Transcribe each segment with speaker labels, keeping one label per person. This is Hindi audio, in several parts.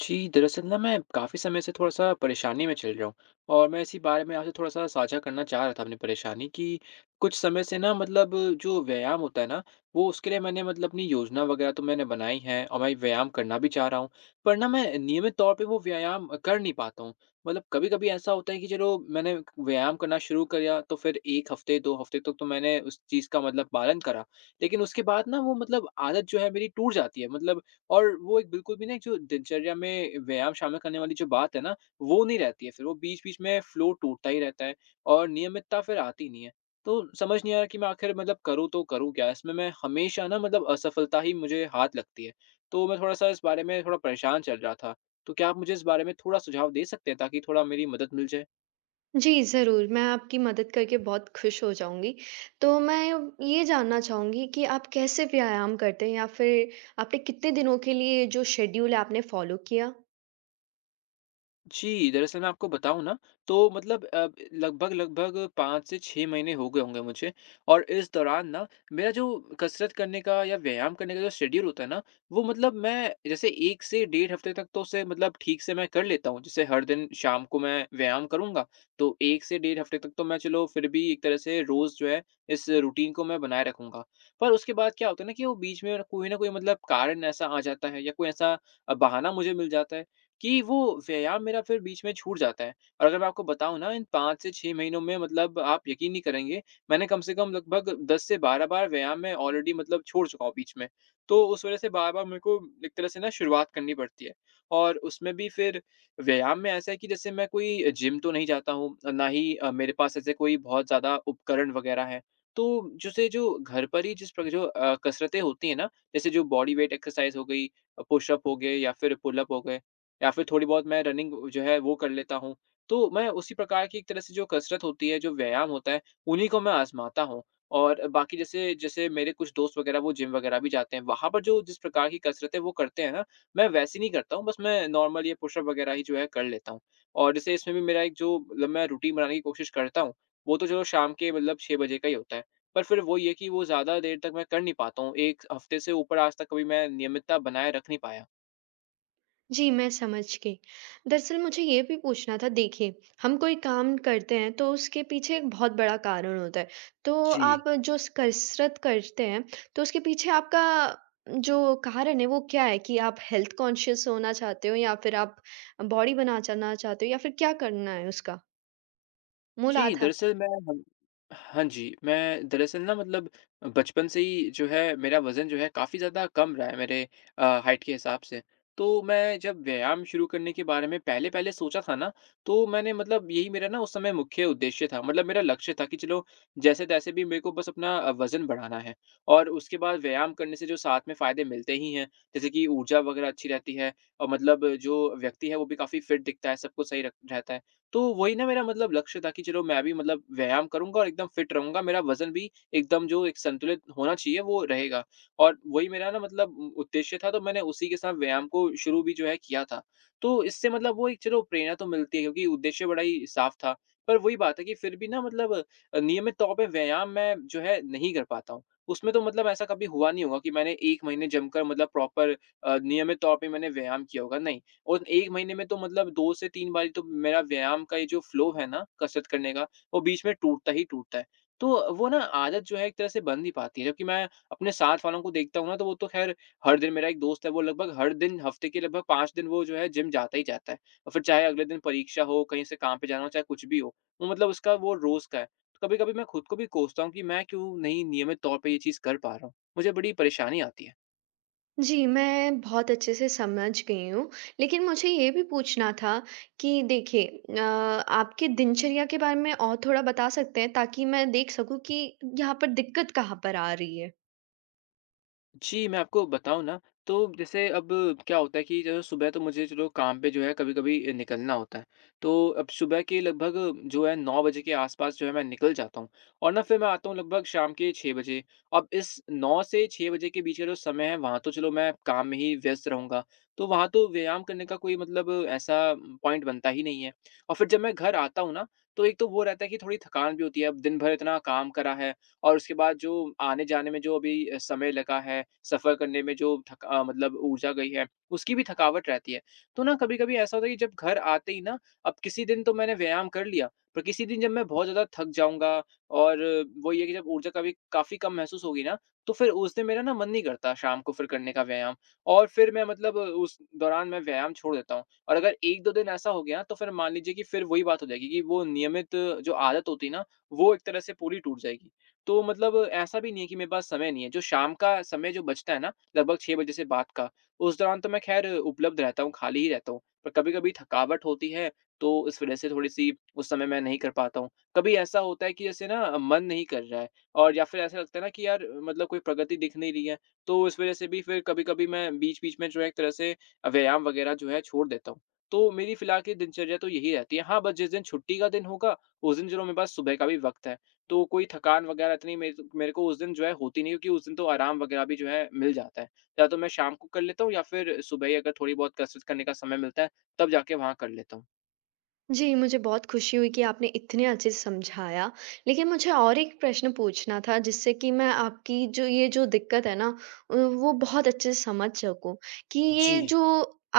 Speaker 1: जी, दरअसल ना मैं काफ़ी समय से थोड़ा-सा परेशानी में चल रहा हूँ और मैं इसी बारे में आपसे थोड़ा-सा साझा करना चाह रहा था अपनी परेशानी कि कुछ समय से ना मतलब जो व्यायाम होता है ना, वो उसके लिए मैंने मतलब अपनी योजना वगैरह तो मैंने बनाई है और मैं व्यायाम करना भी चाह रहा हूँ। पर ना मैं नियमित तौर पे वो व्यायाम कर नहीं पाता हूँ। मतलब कभी-कभी ऐसा होता है कि चलो मैंने व्यायाम करना शुरू किया तो फिर 1 हफ़्ते, 2 हफ़्ते तक तो मैंने उस चीज़ का मतलब पालन करा। लेकिन उसके बाद ना वो मतलब आदत जो है मेरी टूट जाती है। मतलब और वो एक बिल्कुल भी ना एक जो दिनचर्या में व्यायाम शामिल करने वाली जो बात है ना, वो नहीं रहती है फिर, वो बीच-बीच में फ्लो टूटता ही रहता है और नियमितता फिर आती नहीं है। तो समझ नहीं आ रहा कि मैं आखिर मतलब करूँ तो करूँ क्या? इसमें मैं हमेशा ना मतलब असफलता ही मुझे हाथ लगती है। तो मैं थोड़ा-सा इस बारे में थोड़ा परेशान चल रहा था। तो क्या आप मुझे इस बारे में थोड़ा सुझाव दे सकते हैं ताकि थोड़ा मेरी मदद मिल जाए?
Speaker 2: जी, ज़रूर, मैं आपकी मदद करके बहुत खुश हो जाऊँगी। तो मैं ये जानना चाहूँगी कि आप कैसे व्यायाम करते हैं या फिर आपने कितने दिनों के लिए जो शेड्यूल है आपने फ़ॉलो किया?
Speaker 1: जी, दरअसल मैं आपको बताऊँ ना, तो मतलब लगभग-लगभग 5 से 6 महीने हो गए होंगे मुझे और इस दौरान ना मेरा जो कसरत करने का या व्यायाम करने का जो शेड्यूल होता है ना, वो मतलब मैं जैसे 1 से डेढ़ हफ़्ते तक तो उसे मतलब ठीक से मैं कर लेता हूँ। जैसे हर दिन शाम को मैं व्यायाम करूँगा, तो 1 से डेढ़ हफ़्ते तक तो मैं चलो फिर भी एक तरह से रोज़ जो है, इस रूटीन को मैं बनाए रखूँगा। पर उसके बाद क्या होता है ना कि वो बीच में कोई ना कोई मतलब कारण ऐसा आ जाता है या कोई ऐसा बहाना मुझे मिल जाता है कि वो व्यायाम मेरा फिर बीच में छूट जाता है। और अगर मैं आपको बताऊँ ना इन 5 से 6 महीनों में मतलब आप यकीन नहीं करेंगे, मैंने कम से कम लगभग 10 से 12 बार व्यायाम मैं ऑलरेडी मतलब छोड़ चुका हूँ बीच में। तो उस वज़ह से बार-बार मेरे को एक तरह से ना शुरुआत करनी पड़ती है और उसमें भी फिर व्यायाम में ऐसा है कि जैसे मैं कोई जिम तो नहीं जाता हूँ, ना ही मेरे पास ऐसे कोई बहुत ज़्यादा उपकरण वग़ैरह हैं। तो जैसे जो घर पर ही जिस प्र जो अ, कसरतें होती हैं ना, जैसे जो बॉडी वेट एक्सरसाइज़ हो गई, पुशअप हो गए या फिर पुलअप हो गए, या फिर थोड़ी बहुत मैं रनिंग जो है वो कर लेता हूँ। तो मैं उसी प्रकार की एक तरह से जो कसरत होती है, जो व्यायाम होता है, उन्हीं को मैं आज़माता हूँ। और बाकी जैसे जैसे मेरे कुछ दोस्त वगैरह वो जिम वगैरह भी जाते हैं, वहाँ पर जो जिस प्रकार की कसरतें वो करते हैं ना, मैं वैसी नहीं करता हूँ, बस मैं नॉर्मल ये पुशअप वगैरह ही जो है कर लेता हूँ। और जैसे इसमें भी मेरा एक जो मतलब मैं रूटीन बनाने की कोशिश करता हूँ, वो तो चलो शाम के मतलब 6 बजे का ही होता है। पर फिर वो ये कि वो ज़्यादा देर तक मैं कर नहीं पाता हूँ, 1 हफ़्ते से ऊपर आज तक कभी मैं नियमितता बनाए रख नहीं पाया।
Speaker 2: जी, मैं समझ गई। दरअसल मुझे ये भी पूछना था, देखिए, हम कोई काम करते हैं तो उसके पीछे एक बहुत बड़ा कारण होता है। तो
Speaker 1: जी।
Speaker 2: आप जो स कसरत करते हैं, तो उसके पीछे आपका जो कारण है वो क्या है कि आप हेल्थ कॉन्शियस होना चाहते हो या फिर आप बॉडी बनाना चाहते हो या फिर क्या करना है उसका? मूल
Speaker 1: जी,
Speaker 2: आधार?
Speaker 1: दरअसल मैं हम हाँ जी, मैं दरअसल ना मतलब बचपन से ही जो है मेरा वज़न जो है काफ़ी ज़्यादा कम रहा है मेरे हाइट के हिसाब से। तो मैं जब व्यायाम शुरू करने के बारे में पहले-पहले सोचा था ना, तो मैंने मतलब यही मेरा ना उस समय मुख्य उद्देश्य था, मतलब मेरा लक्ष्य था कि चलो जैसे-तैसे भी मेरे को बस अपना वज़न बढ़ाना है। और उसके बाद व्यायाम करने से जो साथ में फ़ायदे मिलते ही हैं, जैसे कि ऊर्जा वगैरह अच्छी रहती है और मतलब जो व्यक्ति है वो भी काफ़ी फिट दिखता है, सब कुछ सही रख रहता है। तो वही ना मेरा मतलब लक्ष्य था कि चलो मैं भी मतलब व्यायाम करूँगा और एकदम फिट रहूँगा, मेरा वज़न भी एकदम जो एक संतुलित होना चाहिए वो रहेगा। और वही मेरा ना मतलब उ उद्देश्य था तो मैंने उसी के साथ व्यायाम को शुरू भी जो है किया था। तो इससे मतलब वो एक चलो प्रेरणा तो मिलती है क्योंकि उद्देश्य बड़ा ही साफ़ था। पर वही बात है कि फिर भी ना मतलब नियमित तौर पे व्यायाम मैं जो है नहीं कर पाता हूँ। उसमें तो मतलब ऐसा कभी हुआ नहीं होगा कि मैंने 1 महीने जमकर मतलब प्रॉपर नियमित तौर पे मैंने व्यायाम किया होगा, नहीं। और 1 महीने में तो मतलब 2 से 3 बारी तो मेरा व्यायाम का ये जो फ्लो है ना, कसरत करने का, वो बीच में टूटता ही टूटता है। तो वो ना आदत जो है एक तरह से बन नहीं पाती है, जबकि मैं अपने साथ वालों को देखता हूँ ना, तो वो तो ख़ैर हर दिन मेरा एक दोस्त है, वो लगभग हर दिन हफ़्ते के लगभग 5 दिन वो जो है जिम जाता ही जाता है। और फिर चाहे अगले दिन परीक्षा हो, कहीं से काम पे जाना हो, चाहे कुछ भी हो, वो मतलब उसका वो रोज़ का है। तो कभी-कभी मैं खुद को भी कोसता हूँ कि मैं क्यों नहीं नियमित तौर पे ये चीज़ कर पा रहा हूँ? मुझे बड़ी परेशानी आती है।
Speaker 2: जी, मैं बहुत अच्छे से समझ गई हूँ। लेकिन मुझे ये भी पूछना था कि देखिए, आपके दिनचर्या के बारे में और थोड़ा बता सकते हैं ताकि मैं देख सकूँ कि यहाँ पर दिक्कत कहाँ पर आ रही है?
Speaker 1: जी, मैं आपको बताऊँ ना, तो जैसे अब क्या होता है कि जो सुबह तो मुझे चलो काम पे जो है कभी-कभी निकलना होता है। तो अब सुबह के लगभग जो है 9 बजे के आस-पास जो है मैं निकल जाता हूँ और ना फिर मैं आता हूँ लगभग शाम के 6 बजे। अब इस 9 से 6 बजे के बीच का जो समय है वहाँ तो चलो मैं काम में ही व्यस्त रहूँगा। तो वहाँ तो व्यायाम करने का कोई मतलब ऐसा पॉइंट बनता ही नहीं है। और फिर जब मैं घर आता हूँ ना, तो एक तो वो रहता है कि थोड़ी थकान भी होती है। अब दिन भर इतना काम करा है और उसके बाद जो आने-जाने में जो अभी समय लगा है, सफ़र करने में जो मतलब ऊर्जा गई है, उसकी भी थकावट रहती है। तो ना कभी-कभी ऐसा होता है कि जब घर आते ही ना अब किसी दिन तो मैंने व्यायाम कर लिया, पर किसी दिन जब मैं बहुत ज़्यादा थक जाऊँगा और वो ये है कि जब ऊर्जा का भी काफ़ी कम महसूस होगी ना, तो फिर उस दिन मेरा ना मन नहीं करता शाम को फिर करने का व्यायाम और फिर मैं मतलब उस दौरान मैं व्यायाम छोड़ देता हूँ। और अगर 1-2 दिन ऐसा हो गया, तो फिर मान लीजिए कि फिर वही बात हो जाएगी कि वो नियमित जो आदत होती है ना, वो एक तरह से पूरी टूट जाएगी। तो मतलब ऐसा भी नहीं है कि मेरे पास समय नहीं है, जो शाम का समय जो बचता है ना, लगभग 6 बजे से बाद का, उस दौरान तो मैं ख़ैर उपलब्ध रहता हूँ, खाली ही रहता हूँ। पर कभी-कभी थकावट होती है, तो इस वज़ह से थोड़ी-सी उस समय मैं नहीं कर पाता हूँ। कभी ऐसा होता है कि जैसे ना मन नहीं कर रहा है और या फिर ऐसा लगता है ना कि यार मतलब कोई प्रगति दिख नहीं रही है, तो इस वज़ह से भी फिर कभी-कभी मैं बीच-बीच में जो है एक तरह से व्यायाम वग़ैरह जो है छोड़ देता हूँ। तो मेरी फ़िलहाल की दिनचर्या तो यही रहती है। हाँ, बस जिस दिन छुट्टी का दिन होगा, उस दिन चलो मेरे पास सुबह का भी वक़्त है। तो कोई थकान वगैरह इतनी मेरे मेरे को उस दिन जो है होती नहीं है क्योंकि उस दिन तो आराम वगैरह भी जो है मिल जाता है। या तो मैं शाम को कर लेता हूँ या फिर सुबह ही अगर थोड़ी बहुत कसरत करने का समय मिलता है, तब जाके वहाँ कर लेता हूँ।
Speaker 2: जी, मुझे बहुत खुशी हुई कि आपने इतने अच्छे से समझाया। लेकिन मुझे और एक प्रश्न पूछना था जिससे कि मैं आपकी जो ये जो दिक्कत है ना, वो बहुत अच्छे से समझ सकूँ कि
Speaker 1: जी।
Speaker 2: ये जो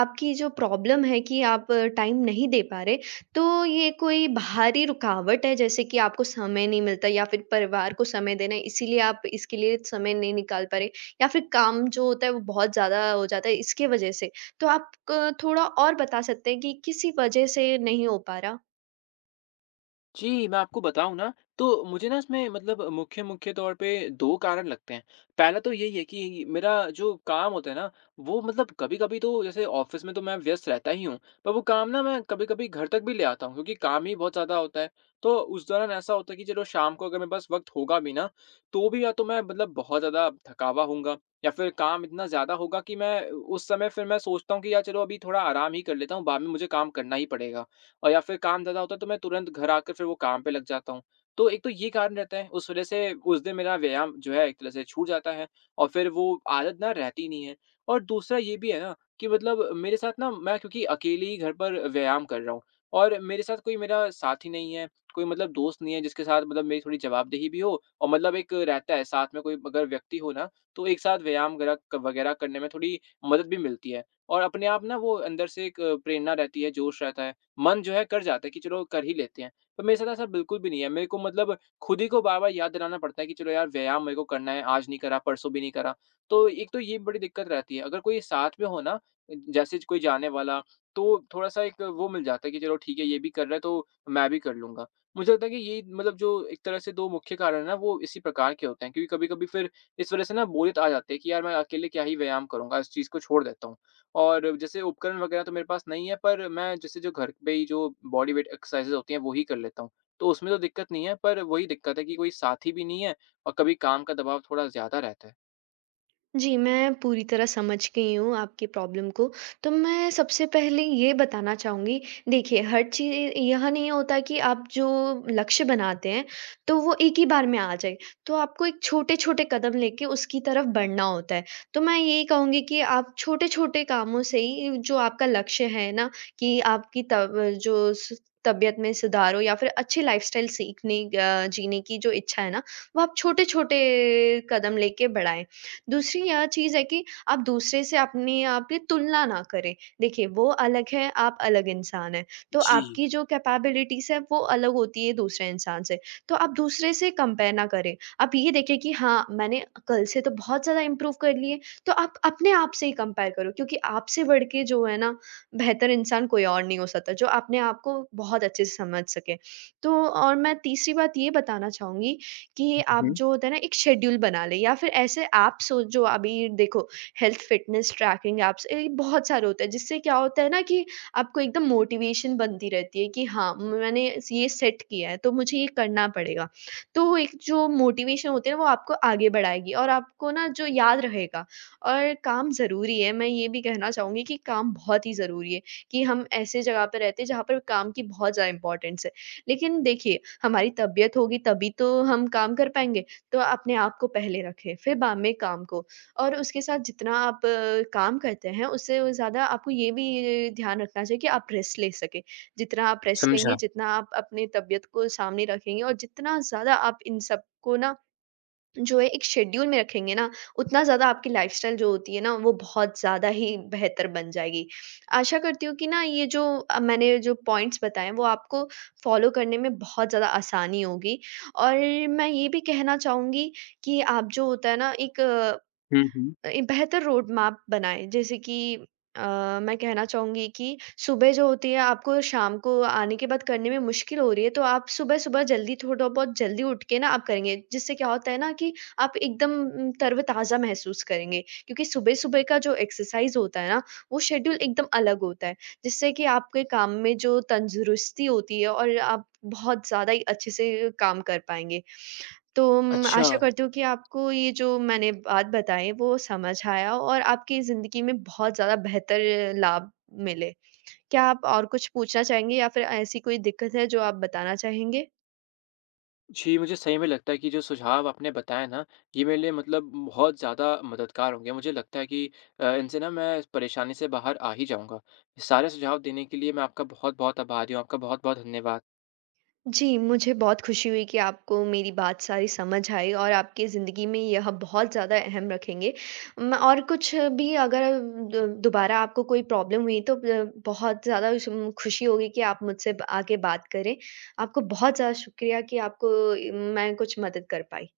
Speaker 2: आपकी जो प्रॉब्लम है कि आप टाइम नहीं दे पा रहे, तो ये कोई बाहरी रुकावट है जैसे कि आपको समय नहीं मिलता, या फिर परिवार को समय देना है इसीलिए आप इसके लिए समय नहीं निकाल पा रहे, या फिर काम जो होता है वो बहुत ज़्यादा हो जाता है इसके वज़ह से? तो आप क थोड़ा और बता सकते हैं कि किसी वजह से नहीं हो पा रहा?
Speaker 1: जी, मैं आपको बताऊँ ना, तो मुझे ना इसमें मतलब मुख्य मुख्य तौर पे 2 कारण लगते हैं। पहला तो यही है कि मेरा जो काम होता है ना, वो मतलब कभी-कभी तो जैसे ऑफ़िस में तो मैं व्यस्त रहता ही हूँ, पर वो काम ना मैं कभी-कभी घर तक भी ले आता हूँ क्योंकि काम ही बहुत ज़्यादा होता है। तो उस दौरान ऐसा होता है कि चलो शाम को अगर मेरे पास वक़्त होगा भी ना, तो भी या तो मैं मतलब बहुत ज़्यादा थका हुआ होऊँगा या फिर काम इतना ज़्यादा होगा कि मैं उस समय फिर मैं सोचता हूँ कि यार चलो अभी थोड़ा आराम ही कर लेता हूँ, बाद में मुझे काम करना ही पड़ेगा। और या फिर काम ज़्यादा होता है तो मैं तुरंत घर आकर फिर वो काम पे लग जाता हूँ। तो एक तो ये कारण रहता है, उस वज़ह से उस दिन मेरा व्यायाम जो है एक तरह से छूट जाता है और फिर वो आदत ना रहती नहीं है। और दूसरा ये भी है ना कि मतलब मेरे साथ ना मैं क्योंकि अकेले ही घर पर व्यायाम कर रहा हूँ और मेरे साथ कोई मेरा साथी नहीं है, कोई मतलब दोस्त नहीं है जिसके साथ मतलब मेरी थोड़ी जवाबदेही भी हो और मतलब एक रहता है साथ में कोई अगर व्यक्ति हो ना, तो एक साथ व्यायाम गरह वग़ैरह करने में थोड़ी मदद भी मिलती है। और अपने आप ना वो अंदर से एक प्रेरणा रहती है, जोश रहता है। मन जो है कर जाता है कि चलो कर ही लेते हैं। पर मेरे साथ ऐसा बिल्कुल भी नहीं है। मेरे को मतलब खुद ही को बार-बार याद दिलाना पड़ता है कि चलो यार व्यायाम मेरे को करना है, आज नहीं करा, परसों भी नहीं करा। तो एक तो ये बड़ी दिक्कत रहती है। अगर कोई साथ में हो ना, जैसे कोई जाने वाला, तो थोड़ा-सा एक वो मिल जाता है कि चलो ठीक है ये भी कर रहा है तो मैं भी कर लूँगा। मुझे लगता है कि ये मतलब जो एक तरह से 2 मुख्य कारण है ना वो इसी प्रकार के होते हैं क्योंकि कभी-कभी फिर इस वज़ह से ना बोरियत आ जाती है कि यार मैं अकेले क्या ही व्यायाम करूँगा, इस चीज़ को छोड़ देता हूँ। और जैसे उपकरण वगैरह तो मेरे पास नहीं है, पर मैं जैसे जो घर पे ही जो बॉडी वेट एक्सरसाइज़ेज़ होती हैं, वो ही कर लेता हूँ। तो उसमें तो दिक्कत नहीं है, पर वही दिक्कत है कि कोई साथी भी नहीं है और कभी काम का दबाव थोड़ा ज़्यादा रहता है।
Speaker 2: जी, मैं पूरी तरह समझ गई हूँ आपकी प्रॉब्लम को। तो मैं सबसे पहले ये बताना चाहूँगी, देखिए, हर चीज़ यह नहीं होता कि आप जो लक्ष्य बनाते हैं, तो वो एक ही बार में आ जाए। तो आपको एक छोटे-छोटे कदम लेके उसकी तरफ बढ़ना होता है। तो मैं यही कहूँगी कि आप छोटे-छोटे कामों से ही जो आपका लक्ष्य है ना, कि आपकी तब जो स तबीयत में सुधार हो, या फिर अच्छी लाइफ़स्टाइल सीखने जीने की जो इच्छा है ना, वो आप छोटे-छोटे कदम लेके बढ़ाएँ। दूसरी यह चीज़ है कि आप दूसरे से अपने आप की तुलना ना करें। देखिए, वो अलग है, आप अलग इंसान हैं, तो
Speaker 1: जी।
Speaker 2: आपकी जो कैपेबिलिटीज़ है वो अलग होती है दूसरे इंसान से। तो आप दूसरे से कंपेयर ना करें। आप ये देखें कि हाँ, मैंने कल से तो बहुत ज़्यादा इम्प्रूव कर ली है, तो आप अपने आप से ही कंपेयर करो, क्योंकि आपसे बढ़ के जो है ना, बेहतर इंसान कोई और नहीं हो सकता, जो अपने आप को बहुत अच्छे से समझ सके। तो और मैं तीसरी बात ये बताना चाहूँगी कि आप,
Speaker 1: हुँ,
Speaker 2: जो होता है ना, एक शेड्यूल बना लें, या फिर ऐसे ऐप्स हो जो अभी देखो, हेल्थ फिटनेस ट्रैकिंग ऐप्स, ये बहुत सारे होते हैं, जिससे क्या होता है ना कि आपको एकदम मोटिवेशन बनती रहती है कि हाँ, मैंने ये सेट किया है तो मुझे ये करना पड़ेगा। तो वो एक जो मोटिवेशन होती है ना, वो आपको आगे बढ़ाएगी और आपको ना जो याद रहेगा। और काम ज़रूरी है, मैं ये भी कहना चाहूँगी कि काम बहुत ही ज़रूरी है, कि हम ऐसे जगह पर रहते हैं जहाँ पर काम की बहुत ज़्यादा इंपॉर्टेंस है। लेकिन देखिए, हमारी तबीयत होगी तभी तो हम काम कर पाएँगे, तो अपने आप को पहले रखें, फिर बाद में काम को। और उसके साथ जितना आप काम करते हैं, उससे ज़्यादा आपको ये भी ध्यान रखना चाहिए कि आप रेस्ट ले सकें। जितना आप रेस्ट
Speaker 1: समझा।
Speaker 2: लेंगे, जितना आप अपनी तबीयत को सामने रखेंगे, और जितना ज़्यादा आप इन सबको ना जो है एक शेड्यूल में रखेंगे ना, उतना ज़्यादा आपकी लाइफ़स्टाइल जो होती है ना, वो बहुत ज़्यादा ही बेहतर बन जाएगी। आशा करती हूँ कि ना, ये जो मैंने जो पॉइंट्स बताए हैं, वो आपको फ़ॉलो करने में बहुत ज़्यादा आसानी होगी। और मैं ये भी कहना चाहूँगी कि आप, जो होता है ना, एक
Speaker 1: हुँ, हुँ।
Speaker 2: बेहतर रोड मैप बनाएँ। जैसे कि अ, मैं कहना चाहूँगी कि सुबह जो होती है, आपको शाम को आने के बाद करने में मुश्किल हो रही है, तो आप सुबह-सुबह जल्दी, थोड़ा बहुत जल्दी उठ के ना आप करेंगे। जिससे क्या होता है ना कि आप एकदम तरोताज़ा महसूस करेंगे। क्योंकि सुबह-सुबह का जो एक्सरसाइज़ होता है ना, वो शेड्यूल एकदम अलग होता है, जिससे कि आपके काम में जो तंदुरुस्ती होती है और आप बहुत ज़्यादा ही अच्छे से काम कर पाएँगे। तो म
Speaker 1: अच्छा।
Speaker 2: आशा करती हूँ कि आपको ये जो मैंने बात बताई, वो समझ आया, और आपकी ज़िंदगी में बहुत ज़्यादा बेहतर लाभ मिले। क्या आप और कुछ पूछना चाहेंगे, या फिर ऐसी कोई दिक्कत है जो आप बताना चाहेंगे?
Speaker 1: जी, मुझे सही में लगता है कि जो सुझाव आपने बताए ना, ये मेरे लिए मतलब बहुत ज़्यादा मददगार होंगे। मुझे लगता है कि इनसे ना मैं इस परेशानी से बाहर आ ही जाऊँगा। सारे सुझाव देने के लिए मैं आपका बहुत-बहुत आभारी हूँ। आपका बहुत-बहुत धन्यवाद।
Speaker 2: जी, मुझे बहुत खुशी हुई कि आपको मेरी बात सारी समझ आई, और आपकी ज़िंदगी में यह बहुत ज़्यादा अहम रखेंगे। म और कुछ भी अगर दो दोबारा आपको कोई प्रॉब्लम हुई, तो ब बहुत ज़्यादा शुम खुशी होगी कि आप मुझसे ब आके बात करें। आपको बहुत ज़्यादा शुक्रिया कि आपको मैं कुछ मदद कर पाई।